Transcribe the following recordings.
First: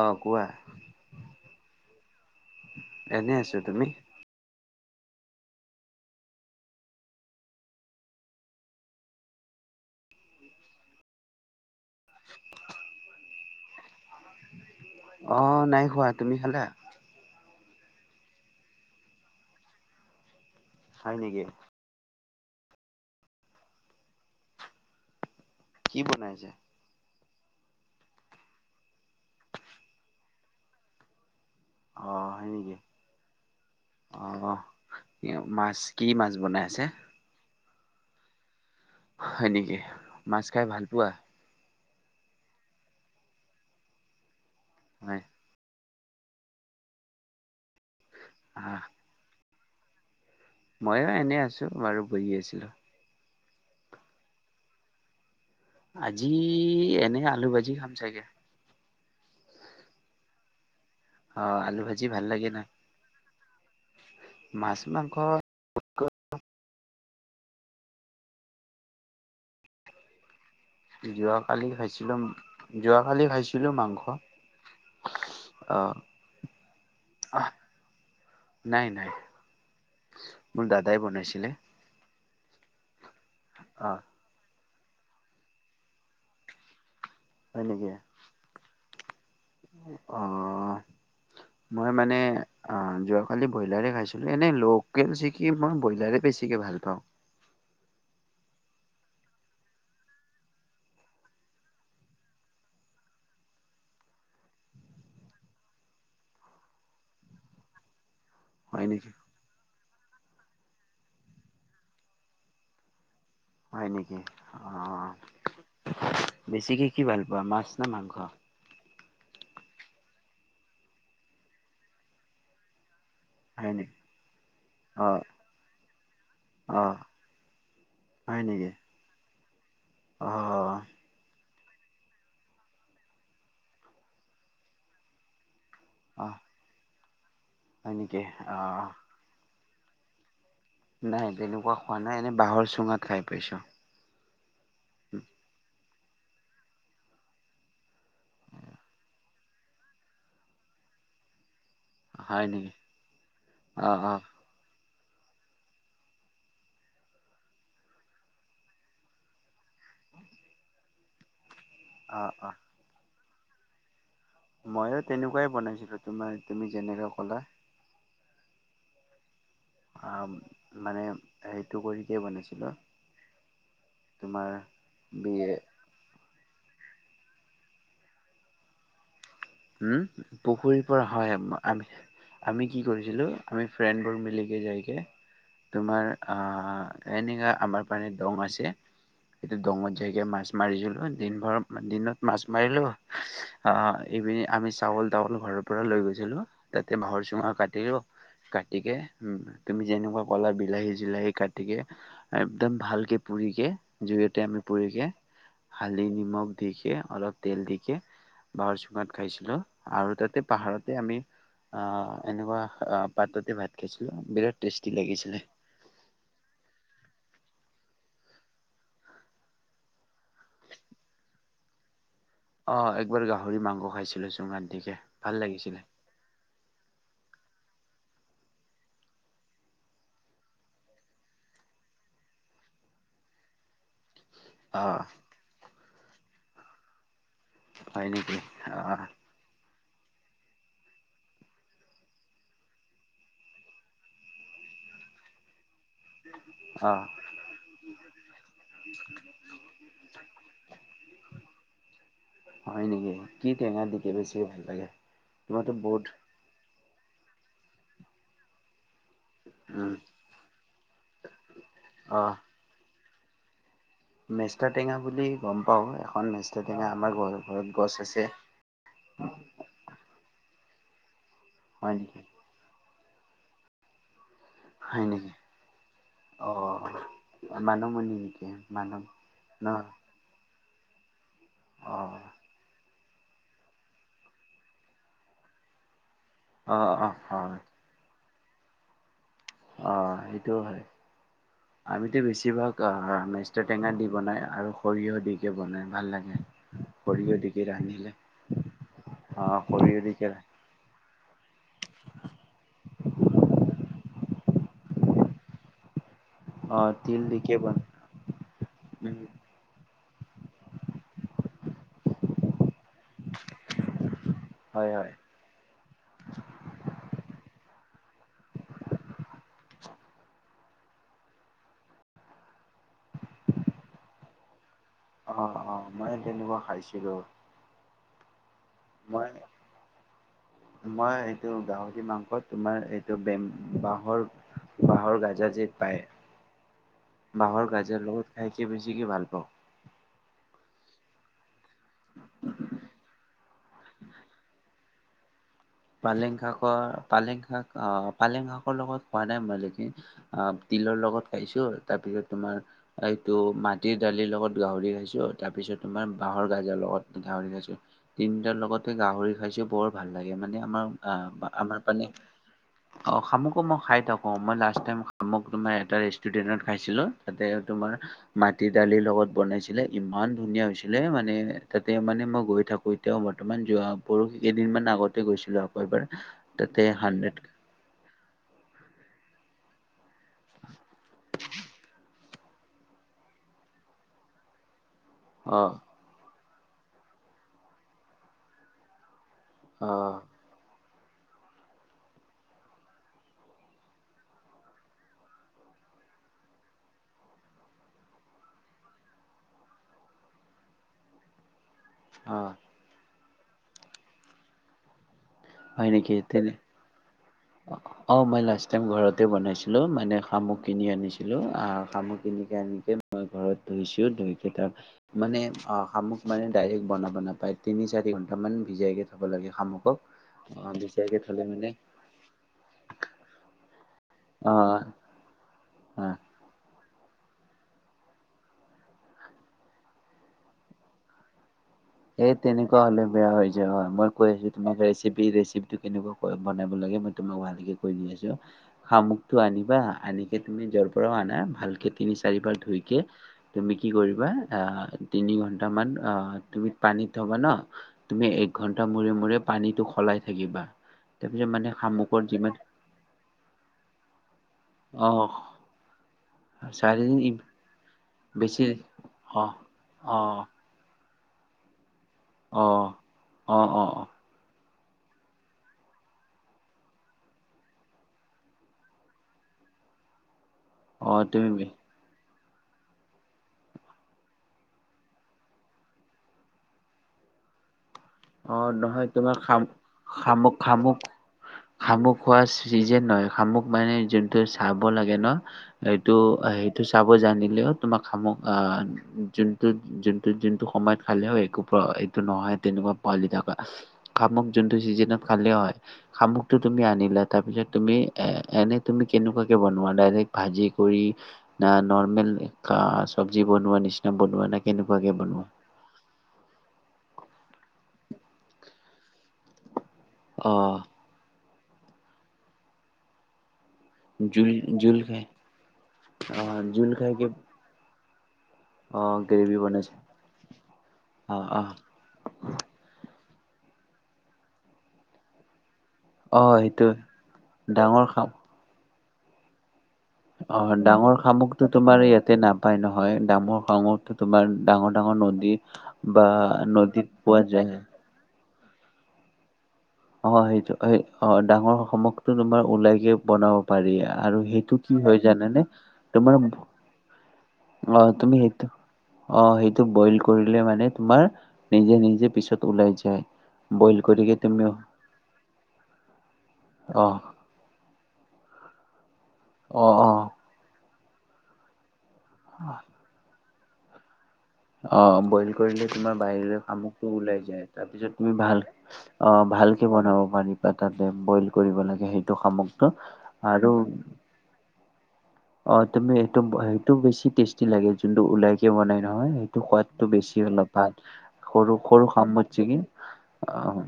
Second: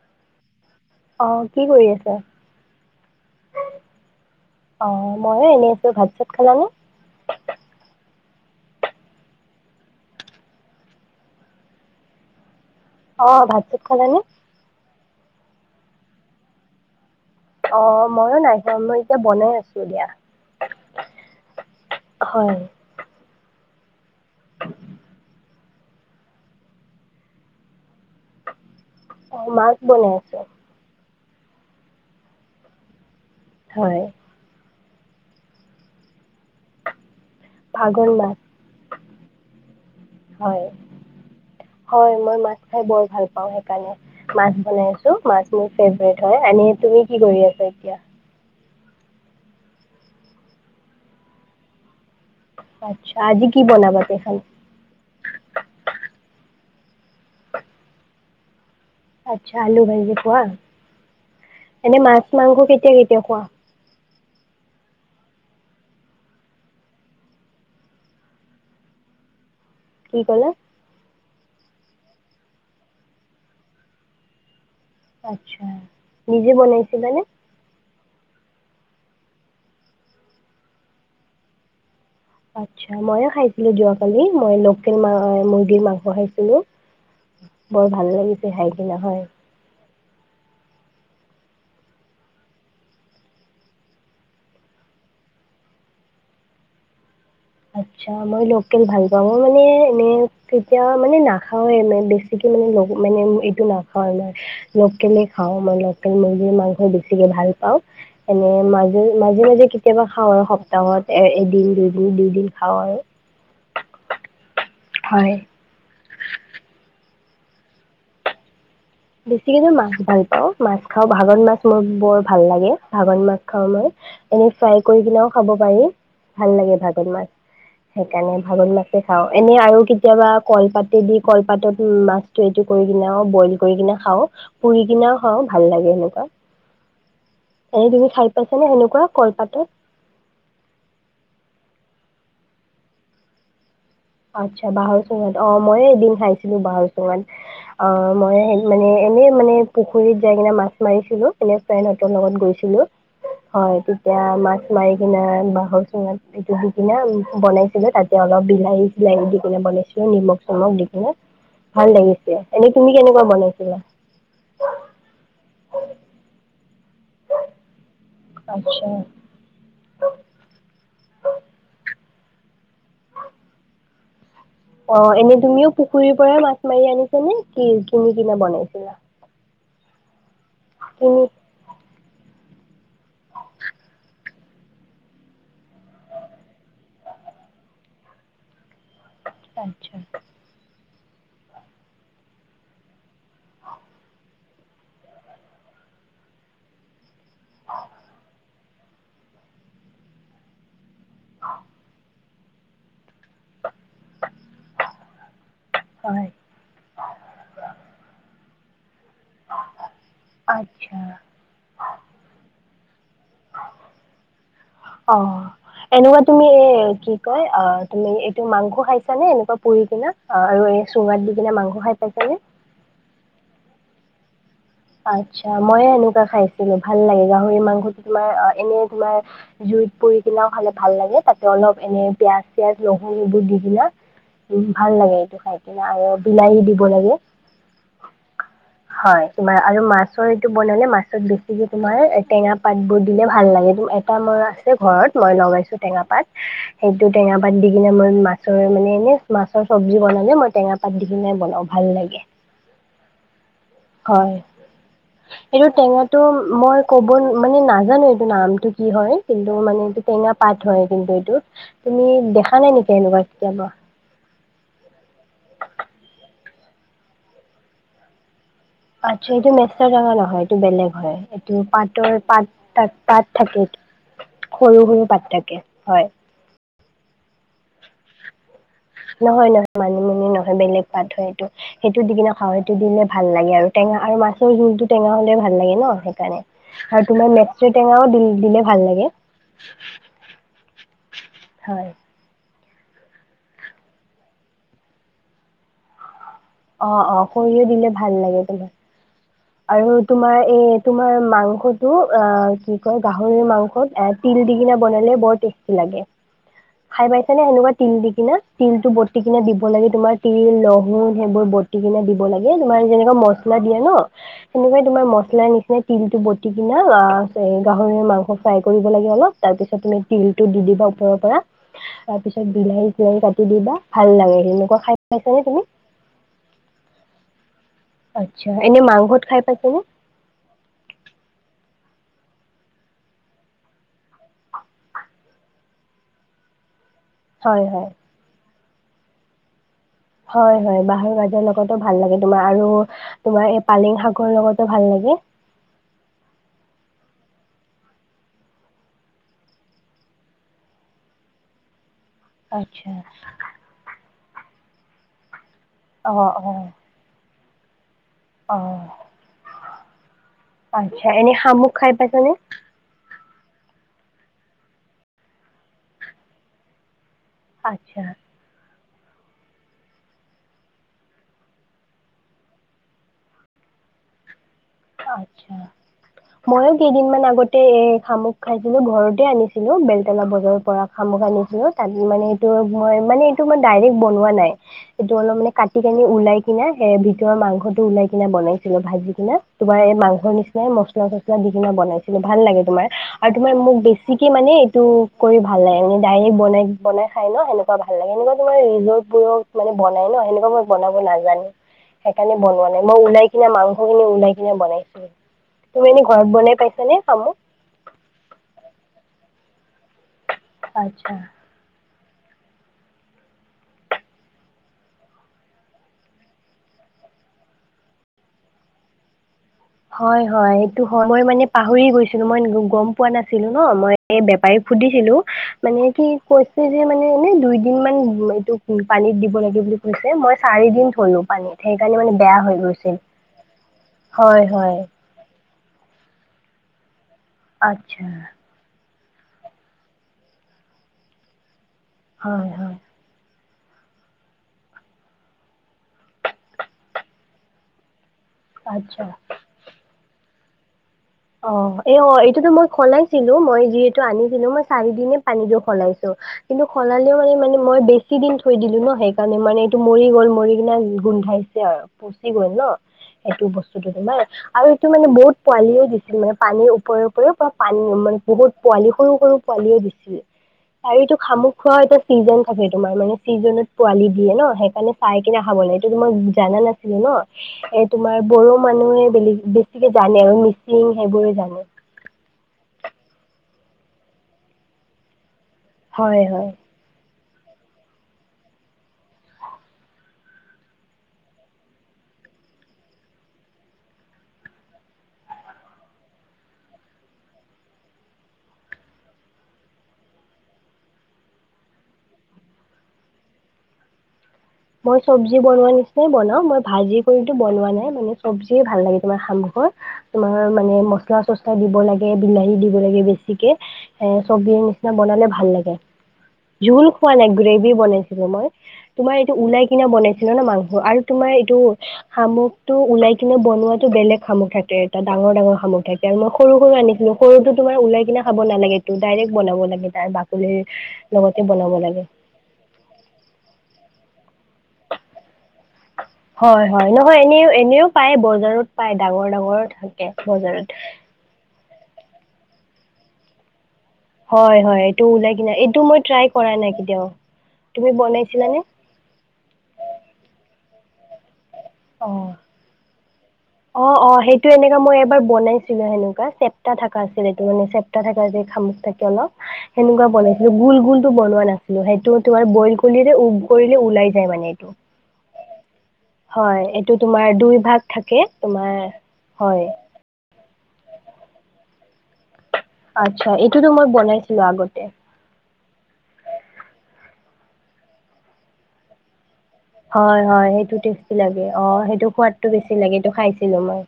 অ কোৱা? অ' কি কৰি আছা? এনে আছো তুমি অ' ময়ো এনে আছো, ভাত চাত খালা নে? অ' ভাত চাত খালা নে? অ' নাই খোৱা, তুমি খালা? অ' ময়ো নাই খোৱা, মই এতিয়া বনাই আছো দিয়া। হয় নেকি? হয়। কি বনাইছে? অ মাছ বনাইছে। অ' হয় নেকি? হয়। অ' মাছ কি মাছ বনাই আছে? ভাঙোন মাছ। হয় নেকি, মাছ খাই হয়। ভাল পোৱা? হয় মই মাছ খায় বৰ ভাল পাওঁ। সেইকাৰণে মাছ বনাইছো, হয় মাছ। মোৰ ফেভৰেট হয়, এনে তুমি কি কৰি আছা এতিয়া? আ ময়ো এনেই আছো বাৰু বহি আছিলোঁ। আচ্ছা, আজি কি বনাবা কেখন। আজি এনে আলু ভাজি খাম চাগে। আচ্ছা, আলু ভাজি খোৱা, অ আলু এনে ভাজি ভাল মাছ লাগে মাংস ন কেতিয়া কেতিয়া খোৱা? মাছ, মাংস। কি কলে? যোৱাকালি খাইছিলো, যোৱাকালি খাইছিলো মাংস। আচ্ছা, অ নিজে বনাইছিলে নে? নাই নাই, মোৰ দাদাই বনাইছিলে। আচ্ছা ময়ো খাইছিলো অ যোৱাকালি, মই লোকেল মা মুৰ্গীৰ মাংস খাইছিলো। হয় বৰ ভাল লাগিছে খাই কিনে হয়। অঁ মই মানে অ যোৱাকালি ব্ৰইলাৰে খাইছিলো, এনে লোকেল চি কি মই ব্ৰইলাৰে বেছিকে ভাল পাওঁ। আচ্ছা, মই লোকেল ভাল পাওঁ, মই মানে এনে তেতিয়া মানে নাখাওৱে বেছিকে মানে মানে এইটো নাখাও। লোকেলে খাওঁ, মই লোকেল মুৰ্গীৰ মাংস বেছিকে ভাল পাওঁ। এনে হয় মাজে নেকি? মাজে মাজে কেতিয়াবা খাওঁ, সপ্তাহত এ এদিন দুইদিন দু। দিন খাওঁ। হয় নেকি অ'। হয় বেছিকে কি ভাল পোৱা মাছ নে মাংস? বেছিকে মই মাছ ভাল পাওঁ, মাছ খাওঁ ভাঙোন মাছ মোৰ বৰ ভাল লাগে, ভাঙোন মাছ। খাওঁ হয় মই, নেকি? এনে ফ্ৰাই কৰি অ কিনেও খাব পাৰি, ভাল অ লাগে ভাঙোন মাছ। হয় সেইকাৰণে নেকি? ভাঙোন মাছ। খাওঁ, এনে আৰু কেতিয়াবা অ কলপাতে দি কলপাতত মাছটো এইটো কৰি কিনে বইল। কৰি কিনে খাওঁ, পুৰি কিনেও খাওঁ ভাল লাগে সেনেকুৱা। অ এনে হয় তুমি নেকি? খাই অ পাইছা নে সেনেকুৱা কলপাতত? নাই তেনেকুৱা খোৱা নাই, এনেই বাঁহৰ চুঙাত খাই পাইছোঁ। আচ্ছা, বাঁহৰ চুঙাত, অ' মইয়ো এদিন খাইছিলোঁ বাঁহৰ চুঙাত। অ' মইয়ে মানে এনেই মানে পুখুৰীত যাই কিনে মাছ মাৰিছিলোঁ। এনে ফ্ৰেণ্ডহঁতৰ লগত হয় নেকি? গৈছিলোঁ, হয়। অ অ তেতিয়া আমাক মাৰি কিনে বাঁহৰ চুঙাত এইটো আনি দি কিনে বনাইছিলে তাতে অলপ বিলাহী বিলাহী দি কিনে বনাইছিলোঁ। নিমখ চিমখ দি কিনে ভাল অ লাগিছে। অ এনেই তুমি কেনেকুৱা বনাইছিলা? মইয়ো, তেনেকুৱাই বনাইছিলোঁ। তোমাৰ তুমি যেনেকে ক'লা আচ্ছা। অ' মানে হেৰিটো কৰি কিনে বনাইছিলোঁ। তোমাৰ অ' এনেই বি তুমিও পুখুৰীৰ পৰা মাছ মাৰি আনিছা নে কি কিনি কিনে বনাইছিলা? হ'ম পুখুৰীৰ পৰা কিনি হয় আমাৰ আম আমি কি কৰিছিলোঁ, আমি ফ্ৰেণ্ডবোৰ মিলিকে যায়গে তোমাৰ আহ এনেকা আমাৰ পানে দং হৈছে। এইটো দংত আচ্ছা জাইকে মাছ মাৰিছিলোঁ। দিন ভৰ দিনত মাছ মাৰিলোঁ আহ পিনে আমি চাউল তাউল ঘৰৰ পৰা লৈ গৈছিলোঁ। তাতে বাঁহৰ চুঙৰ কাটিলো। কাটিকে উম, তুমি যেনেকুৱা ক'লা বিলাহী চিলাহী কাটিকে একদম ভালকে পুৰিকে জুইতে আমি পুৰিকে হালধি, হয় নিমখ দি কে অলপ তেল দিকে বাঁহৰ চু খাইছিলোঁ আৰু তাতে পাহাৰতে আচ্ছা আমি আহ এনেকুৱা আহ পাটতে ভাত খাইছিলোঁ, বিৰাট টেষ্টি অ। লাগিছিলে। এনেকুৱা তুমি এ কি কয় অ' তুমি এইটো মাংস খাইছা নে এনেকুৱা পুৰি কিনে? আৰু এই চুঙাত দি কিনে মাংস খাই পাইছানে? অ' একবাৰ গাহৰি মাংস খাইছিলোঁ চুঙাত দিকে ভাল আচ্ছা, লাগিছিলে। মইয়ো এনেকুৱা খাইছিলোঁ। ভাল লাগে গাহৰি মাংসটো তোমাৰ এনে তোমাৰ জুইত পুৰি কিনেও খালে ভাল লাগে। তাতে অলপ এনে পিয়াঁজ চিয়াজ নহৰু এইবোৰ দি কিনে উম, অ ভাল লাগে এইটো খাই কিনে আৰু বিলাহী দিব লাগে। হয় নেকি, অ' হয় তোমাৰ আৰু মাছৰ এইটো বনালে মাছত বেছিকে তোমাৰ টেঙা পাতবোৰ দিলে ভাল লাগে। এটা মাছ তে ঘৰত মই লগাইছোঁ। টেঙা পাত, অ সেইটো টেঙা পাত দি কিনে মই মাছৰ মানে এনেই মাছৰ চব্জি বনালে মই টেঙা পাত দি কিনে বনাওঁ ভাল লাগে। হয় নেকি কি টেঙা দি কিনে হয় বেছিকৈ ভাল লাগে? এইটো তোমাৰটৈ টেঙাটো বহুত মই ক'ব মানে নাজানোঁ এইটো নামটো কি হয় কিন্তু মানে উম এইটো টেঙা পাত হয়। কিন্তু, এইটো তুমি অ দেখা নাই নেকি এনেকুৱা কেতিয়াবা? মেষ্টা টেঙা বুলি গ'ম পাওঁ। এখন মেষ্টা টেঙা আমাৰ ঘৰত ঘৰত গছ আছে। আচ্ছা, এইটো মেষ্টা টেঙা নহয়, এইটো বেলেগ হয়, এইটো হয় পাতৰ নেকি? পাত তাত পাত থাকে সৰু হয় সৰু পাত নেকি থাকে হয়। অ' মানিমুনি নেকি? মানৱ নহয়, ন নহয়, মানি মুনি নহয় বেলেগ পাত হয় এইটো অ সেইটো দি কিনা খাৱটো দিলে ভাল লাগে আৰু টেঙা আৰু মাছৰ জোলটো টেঙা হ'লে ভাল লাগে ন সেইকাৰণে। অ অ আৰু তোমাৰ অ মেষ্টা টেঙাও দিলে ভাল লাগে। অ' সেইটোও হয়। হয় আমি তেওঁ বেছিভাগ আহ মেষ্টৰ টেঙা দি বনাই আৰু সৰিয়হ দিকে বনাই ভাল লাগে। অ', অ', দিকে সৰিয়হ দিলে ৰান্ধিলে ভাল লাগে বলে অ', আৰু সৰিয়হ দিকে তোমাৰ এই তোমাৰ মাংসটো অ', কি কয় গাহৰি মাংসত এ তিল দি কিনে বনালে বৰ টেষ্ট টি লাগে। অ', খাই তিল পাইছে নে দিকে সেনেকুৱা বন তিল দি কিনে? তিলটো উম, বটি কিনে দিব লাগে তোমাৰ তিল লহু সেইবোৰ বতি কিনে দিব লাগে তোমাৰ যেনেকুৱা মছলা দিয়ে ন' সেনেকুৱাই হয়, তোমাৰ হয়। মছলা নিচিনা তিলটো বটি কিনে অ', গাহৰিৰ মাংস ফ্ৰাই কৰিব লাগে অলপ তাৰপিছত তুমি তিলটো দি দিবা ওপৰৰ পৰা তাৰপিছত বিলাহী তিলাহী কাটি দিবা ভাল লাগে সেনেকুৱা খাই পাইছানে অ', তুমি অ', মই তেনেকুৱা খাইছিলোঁ। আচ্ছা, এনে মাংসত মই খাই পাইছা নে? মই এইটো গাহৰি মাংস তোমাৰ এইটো বে বাঁহৰ বাঁহৰ গাজা যে পায়। [inaudible] বাঁহৰ হয় গাজাৰ লগত খাইকে বেছিকৈ ভাল পাওঁ। হয়, হয়, বাঁহৰ গাজাৰ লগ লগতো ভাল লাগে তোমাৰ আৰু তোমাৰ এই পালেং শাকৰ লগতো ভাল লাগে। পালেং শাকৰ, পালেং শাক অ', পালেং শাকৰ লগত খোৱা নাই মই [unintelligible] অ', তিলৰ লগত খাইছো তাৰপিছত তোমাৰ আচ্ছা। এইটো মাটিৰ দালিৰ লগত গাহৰি খাইছোঁ তাৰ পিছত তোমাৰ অ', বাঁহৰ অ', গাজাৰ লগত গাহৰি খাইছোঁ, তিনিটাৰ অ', লগতে গাহৰি খাইছোঁ বৰ ভাল লাগে মান মা আচ্ছা এনে আহ, শামুক আমাৰ খাই পানে পাইছানে? অ', শামুকো মই খাই থাকো, মই লাষ্ট টাইম শামুক মানে এটা ৰেষ্টুৰেন্টত খাইছিলোঁ। তাতে তোমাৰ আচ্ছা, মাটি দালিৰ লগত বনাইছিলে ইমান ধুনীয়া হৈছিলে মানে তাতে মানে মই গৈ থাকোঁ। এ তেওঁ বৰ্তমান যোৱা পৰহি কেইদিনমান আগতে আচ্ছা, গৈছিলো আকৌ এবাৰ ময়ো তাতে কেইদিন মান হাণ্ড্ৰেড আগতে এই শামুক খাইছিলোঁ ঘৰতে আনিছিলো বেলতলা বজাৰৰ পৰা শামুক আনিছিলো তাত মানে টো মই মানে এইটো মই ডাইৰেক্ট বনোৱা নাই এইটো অলপ মানে অ কাটি কানি ওলাই কিনে সে ভিতৰৰ মাংসটো উলাই কিনে বনাইছিলো ভাজি কিনা তোমাৰ অ এই মাংসৰ নিচ নাই মচলা চচলা দি কিনে বনাইছিলো ভাল লাগে তোমাৰ আৰু তোমাৰ মোক বেছিকে মানে এইটো কৰি ভাল লাগে, ডাইৰেক্ট বনাই বনাই খাই ন' সেনেকুৱা ভাল লাগে এনেকুৱা তোমাৰ ৰিজৰ্টোবোৰক মানে বনাই ন' সেনেকুৱা মই বনাব নাজানো। সেইকাৰণে অ বনোৱা নাই মই ওলাই কিনে মাংসখিনি ওলাই কিনে বনাইছিলো। হয় নেকি? তেনে খাইছানে শামুক? অ', মই লাষ্ট টাইম ঘৰতে বনাইছিলো মানে শামুক কিনি আচ্ছা। আনিছিলো। আহ, শামুক কিনিকে আনিকে মই ঘৰত ধুইছো ধুইক তাৰ মানে অ', শামুক মানে ডাইৰেক্ট বনাব নাপায় তিনি চাৰি ঘণ্টামান ভিজাইকৈ থ'ব লাগে শামুক। হয়, হয়, এইটো হয় মই মানে পাহৰি গৈছ কিন্তু গম পোৱা নাছিলো ন' মই এই বেপাৰীক সুধিছিলো মানে কি অ কৈ ছে যে মানে এনে দুই দিন মান এইটো পানীত দিব লাগে বুলি কৈছে মই চাৰি দিন থ'লো পানীত। সেইকাৰণে মানে এ বেয়া হৈ তেনেকুৱা গৈছিল। হ'লে বেয়া হৈ যায় হয় মই কৈ হয় আছোঁ। তোমাক হয় ৰেচিপি ৰেচিপিটো কেনেকুৱাকৈ বনাব লাগে মই তোমাক ভালকে কৈ দি আচ্ছা আছোঁ শামুক টো আনিবা, আনিকে তুমি যৰ পৰাও আনা ভালকে তিনি হয় চাৰিবাৰ হয় ধুই কে তুমি কি কৰিবা অ', তিনি ঘণ্টা মান অহ, তুমি পানীত থ'বা ন' তুমি এক ঘন্টা আচ্ছা। মূৰে মূৰে পানীটো সলাই থাকিবা। তাৰপিছত মানে অঁ' এ অ শামুকৰ এইটোতো যিমান মই সলাইছিলো মই যিহেতু আনিছিলো মই অ চাৰিদিনে পানীটো সলাইছো। কিন্তু, চাৰিদিন সলালেও মানে মানে মই বেছি দিন থৈ দিলো ন, সেইকাৰণে অ মানে এইটো মৰি অ গ'ল মৰি কিনে গোন্ধাই- ছে আৰু পচি গ'ল অ ন, সেইটো অ অ অ বস্তুটো তোমাৰ আৰু এইটো মানে বহুত পোৱালিয়ো দিছে- মানে পানীৰ ওপৰে ওপৰেও বা পানী মানে বহুত পোৱালি সৰু সৰু পোৱালিও দিছিল। আৰু অ এইটো শামুক তুমি খোৱাৰ এটা ছিজন থাকে তোমাৰ মানে ছিজনত পোৱালি দিয়ে ন সেইকাৰণে, - পাই কিনে খাব লাগে, এইটো‌ মই জানা নাছিলো ন। এট- তোমাৰ অ বড়ো মানুহে নহয় তোমাৰ বেলেগ খাম বেছিকে জানে আৰু শামুক মিচিং শামুক সেইবোৰে জানে। শামুক খোৱা চিজন নহয়, শামুক মানে যোনটো চাব লাগে ন এইটো হয় হয়। হেই- টো চাব জানিলেও তোমাক শামুক আ যোনটো যোনটো যোনটো সময়ত খালেও একো প্ৰ- টো নহয় তেনেকুৱা পোৱালি থকা শামুক যোনটো চিজনেত খালেও হয়। শামুকটো তুমি আনিলা তাৰপিছত, তুমি এ এনে তুমি কেনেকুৱাকে বনোৱা ডাইৰেক্ট ভাজি কৰি- না নৰ্মেল কা চব্জি বনোৱা নিচিনা বনোৱা নে? মই চব্জি বনোৱা নিচ- নাই বনাওঁ, মই ভাজি কৰিতো বনোৱা নাই মানে চব্জিয়ে ভাল লাগে তোমাৰ শামুকৰ। তোমাৰ অ মানে মচলা চচলা দিব লাগে বিলাহী দিব লাগে বেছিকে। এ জোল চব্জিৰ নিচিনা জোল খাই বনালে ভাল লাগে, অ জোল খোৱা নাই গ্ৰেভি বনাইছিলো মই। তোমাৰ অঁ' এইটো ওলাই কিনে বনাইছিলা ন মাংস আৰু তোমাৰ অ অ এইটো- শামুকটো ওলাই কিনে বনোৱাটো বেলেগ শামুক থাকে, এটা ডাঙৰ ডাঙৰ শামুক থাকে। আৰু মই অ সৰু সৰু সেইটো আনিছিলো, সৰুটো তোমাৰ ওলাই ডাঙৰ কিনে খাম খাব নালাগেটো ডাইৰেক্ট বনাব লাগে তাৰ- বাকলিৰ অঁ' ডাঙৰ লগতে শামুকটো বনাব লাগে তোমাৰ ইয়াত- তে নাপায় নহয়, ডাঙৰ শামুকটো তোমাৰ ডাঙৰ ডাঙৰ নদী- বা হয় হয় নদীত নহয় পোৱা এনেও যায়। এনেও পায় বজাৰত পায় ডাঙৰ ডাঙৰ থাক- অঁ সেইটো এই অ‍ঁ ডাঙৰ শামুকটো তোমাৰ ওলাইকে বনাব পাৰি আ- আৰু হয় সেইটো কি এইটো হয় ওলাই জানে কিনা নে? এইটো মই ট্ৰাই তোমাৰ কৰা ভো- নাই কেতিয়াও- অঁ তুমি সেইটো অঁ সেইটো বইল কৰিলে মানে তোমাৰ নিজে নিজে পিছত- ওলাই যায়। অঁ বইল অঁ কৰিকে সেইটো তুমি এনেকা মই এবাৰ বনাইছিলো সেনেকুৱা চেপ্তা থাকা অ আছিলে। টো মানে, চেপ্টা থাকা যে শামুক থাকে অলপ অ সেনেকুৱা অ বনাইছিলো, গোল গোল টো বনোৱা নাই। লো, সেইটো তোমাৰ বইল কলিৰে উব কৰিলে ওলাই যায় মানে। এইটো। অ' বইল কৰিলে তোমাৰ বাহিৰৰে হয় এইটো শামুকটো তোমাৰ ওলাই দুই যায়, ভাগ তাৰপিছত থাকে তুমি- ভাল তোমাৰ অঁ' হয়। ভালকে বনাব পাৰিবা, তাতে বইল কৰিব লাগে সেইটো শামুক। আৎচ্ছা, এইটোতো মই বনাইছিলো আগতে। অ' তুমি এইটো হেৰিটো বেছি টেষ্টি লাগে যোনটো ওলাইকে বনাই নহয়। সেই- টো সোৱাদটো হয় বেছি হয় অলপ সেইটো ভাল, টেষ্টি লাগে সৰু অ' সৰু সেইটো সোৱাদটো শামুকছে বেছি কি লাগে এইটো খাইছিলো অঁ'‌ মই। তো-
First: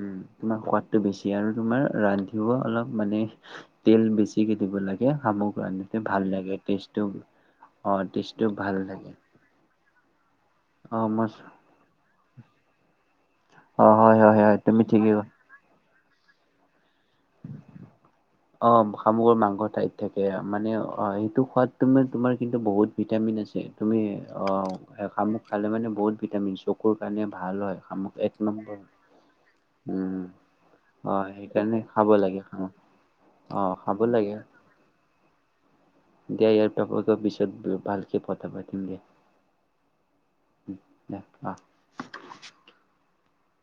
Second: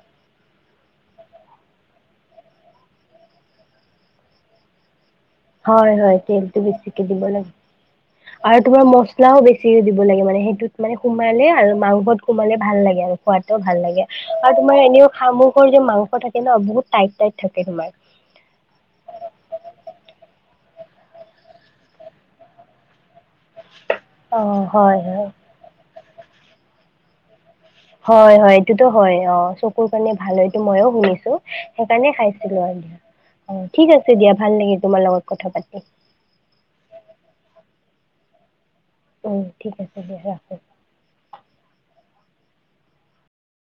উম' তোমাৰ সোৱাদটো বেছি আৰু তোমাৰ ৰান্ধিও অলপ মানে- তেল বেছিকে দিব লাগে শামুক- হয় ৰান্ধোতে হয়, ভাল লাগে তেলটো বেছিকে টেষ্টটো দিব লাগে, অ', টেষ্টটো আৰু ভাল তোমাৰ লাগে মছলাও বেছি- বেছিকে দিব লাগে মানে, সেইটোত মানে অ', মই সোমালে আৰু মাংসত সোমালে ভাল লাগে আৰু। খোৱাটো অ', ভাললাগে হয়, হয়, হয়, আৰু তুমি তোমাৰ এনেও ঠিকেই শামুকৰ যে মাংস থাকে ন, বহুত টাইট, টাইট থাকে তোমাৰ। অঁ' শামুগৰ মাংস টাইট থাকে। মানে অ' সেইটো খোৱাত তোমাৰ কিন্তু বহুত ভিটামিন আছে। তুমি অ' হয় এ, হয় শামুক খালে মানে বহুত ভিটামিন, চকুৰ কাৰণে ভাল হয়। শামুক এক হয়, হয়। নম্বৰ এইটো হয়, অঁ, চকুৰ কাৰণে উম ভাল হয়, এইটো ময়ো অ শুনিছোঁ। খাব সেইকাৰণে লাগে খাইছিলোঁ শামুক আৰু দিয়া অ ঠিক খাব আছে দিয়া লাগে ভাল লাগিল তোমাৰ লগত কথা পাতি। দিয়া ইয়াৰ পৰা প পিছত ভালকে কথা পাতিম দিয়া। উম, ঠিক আছে দিয়া ৰাখোঁ। উম ৰাখ অ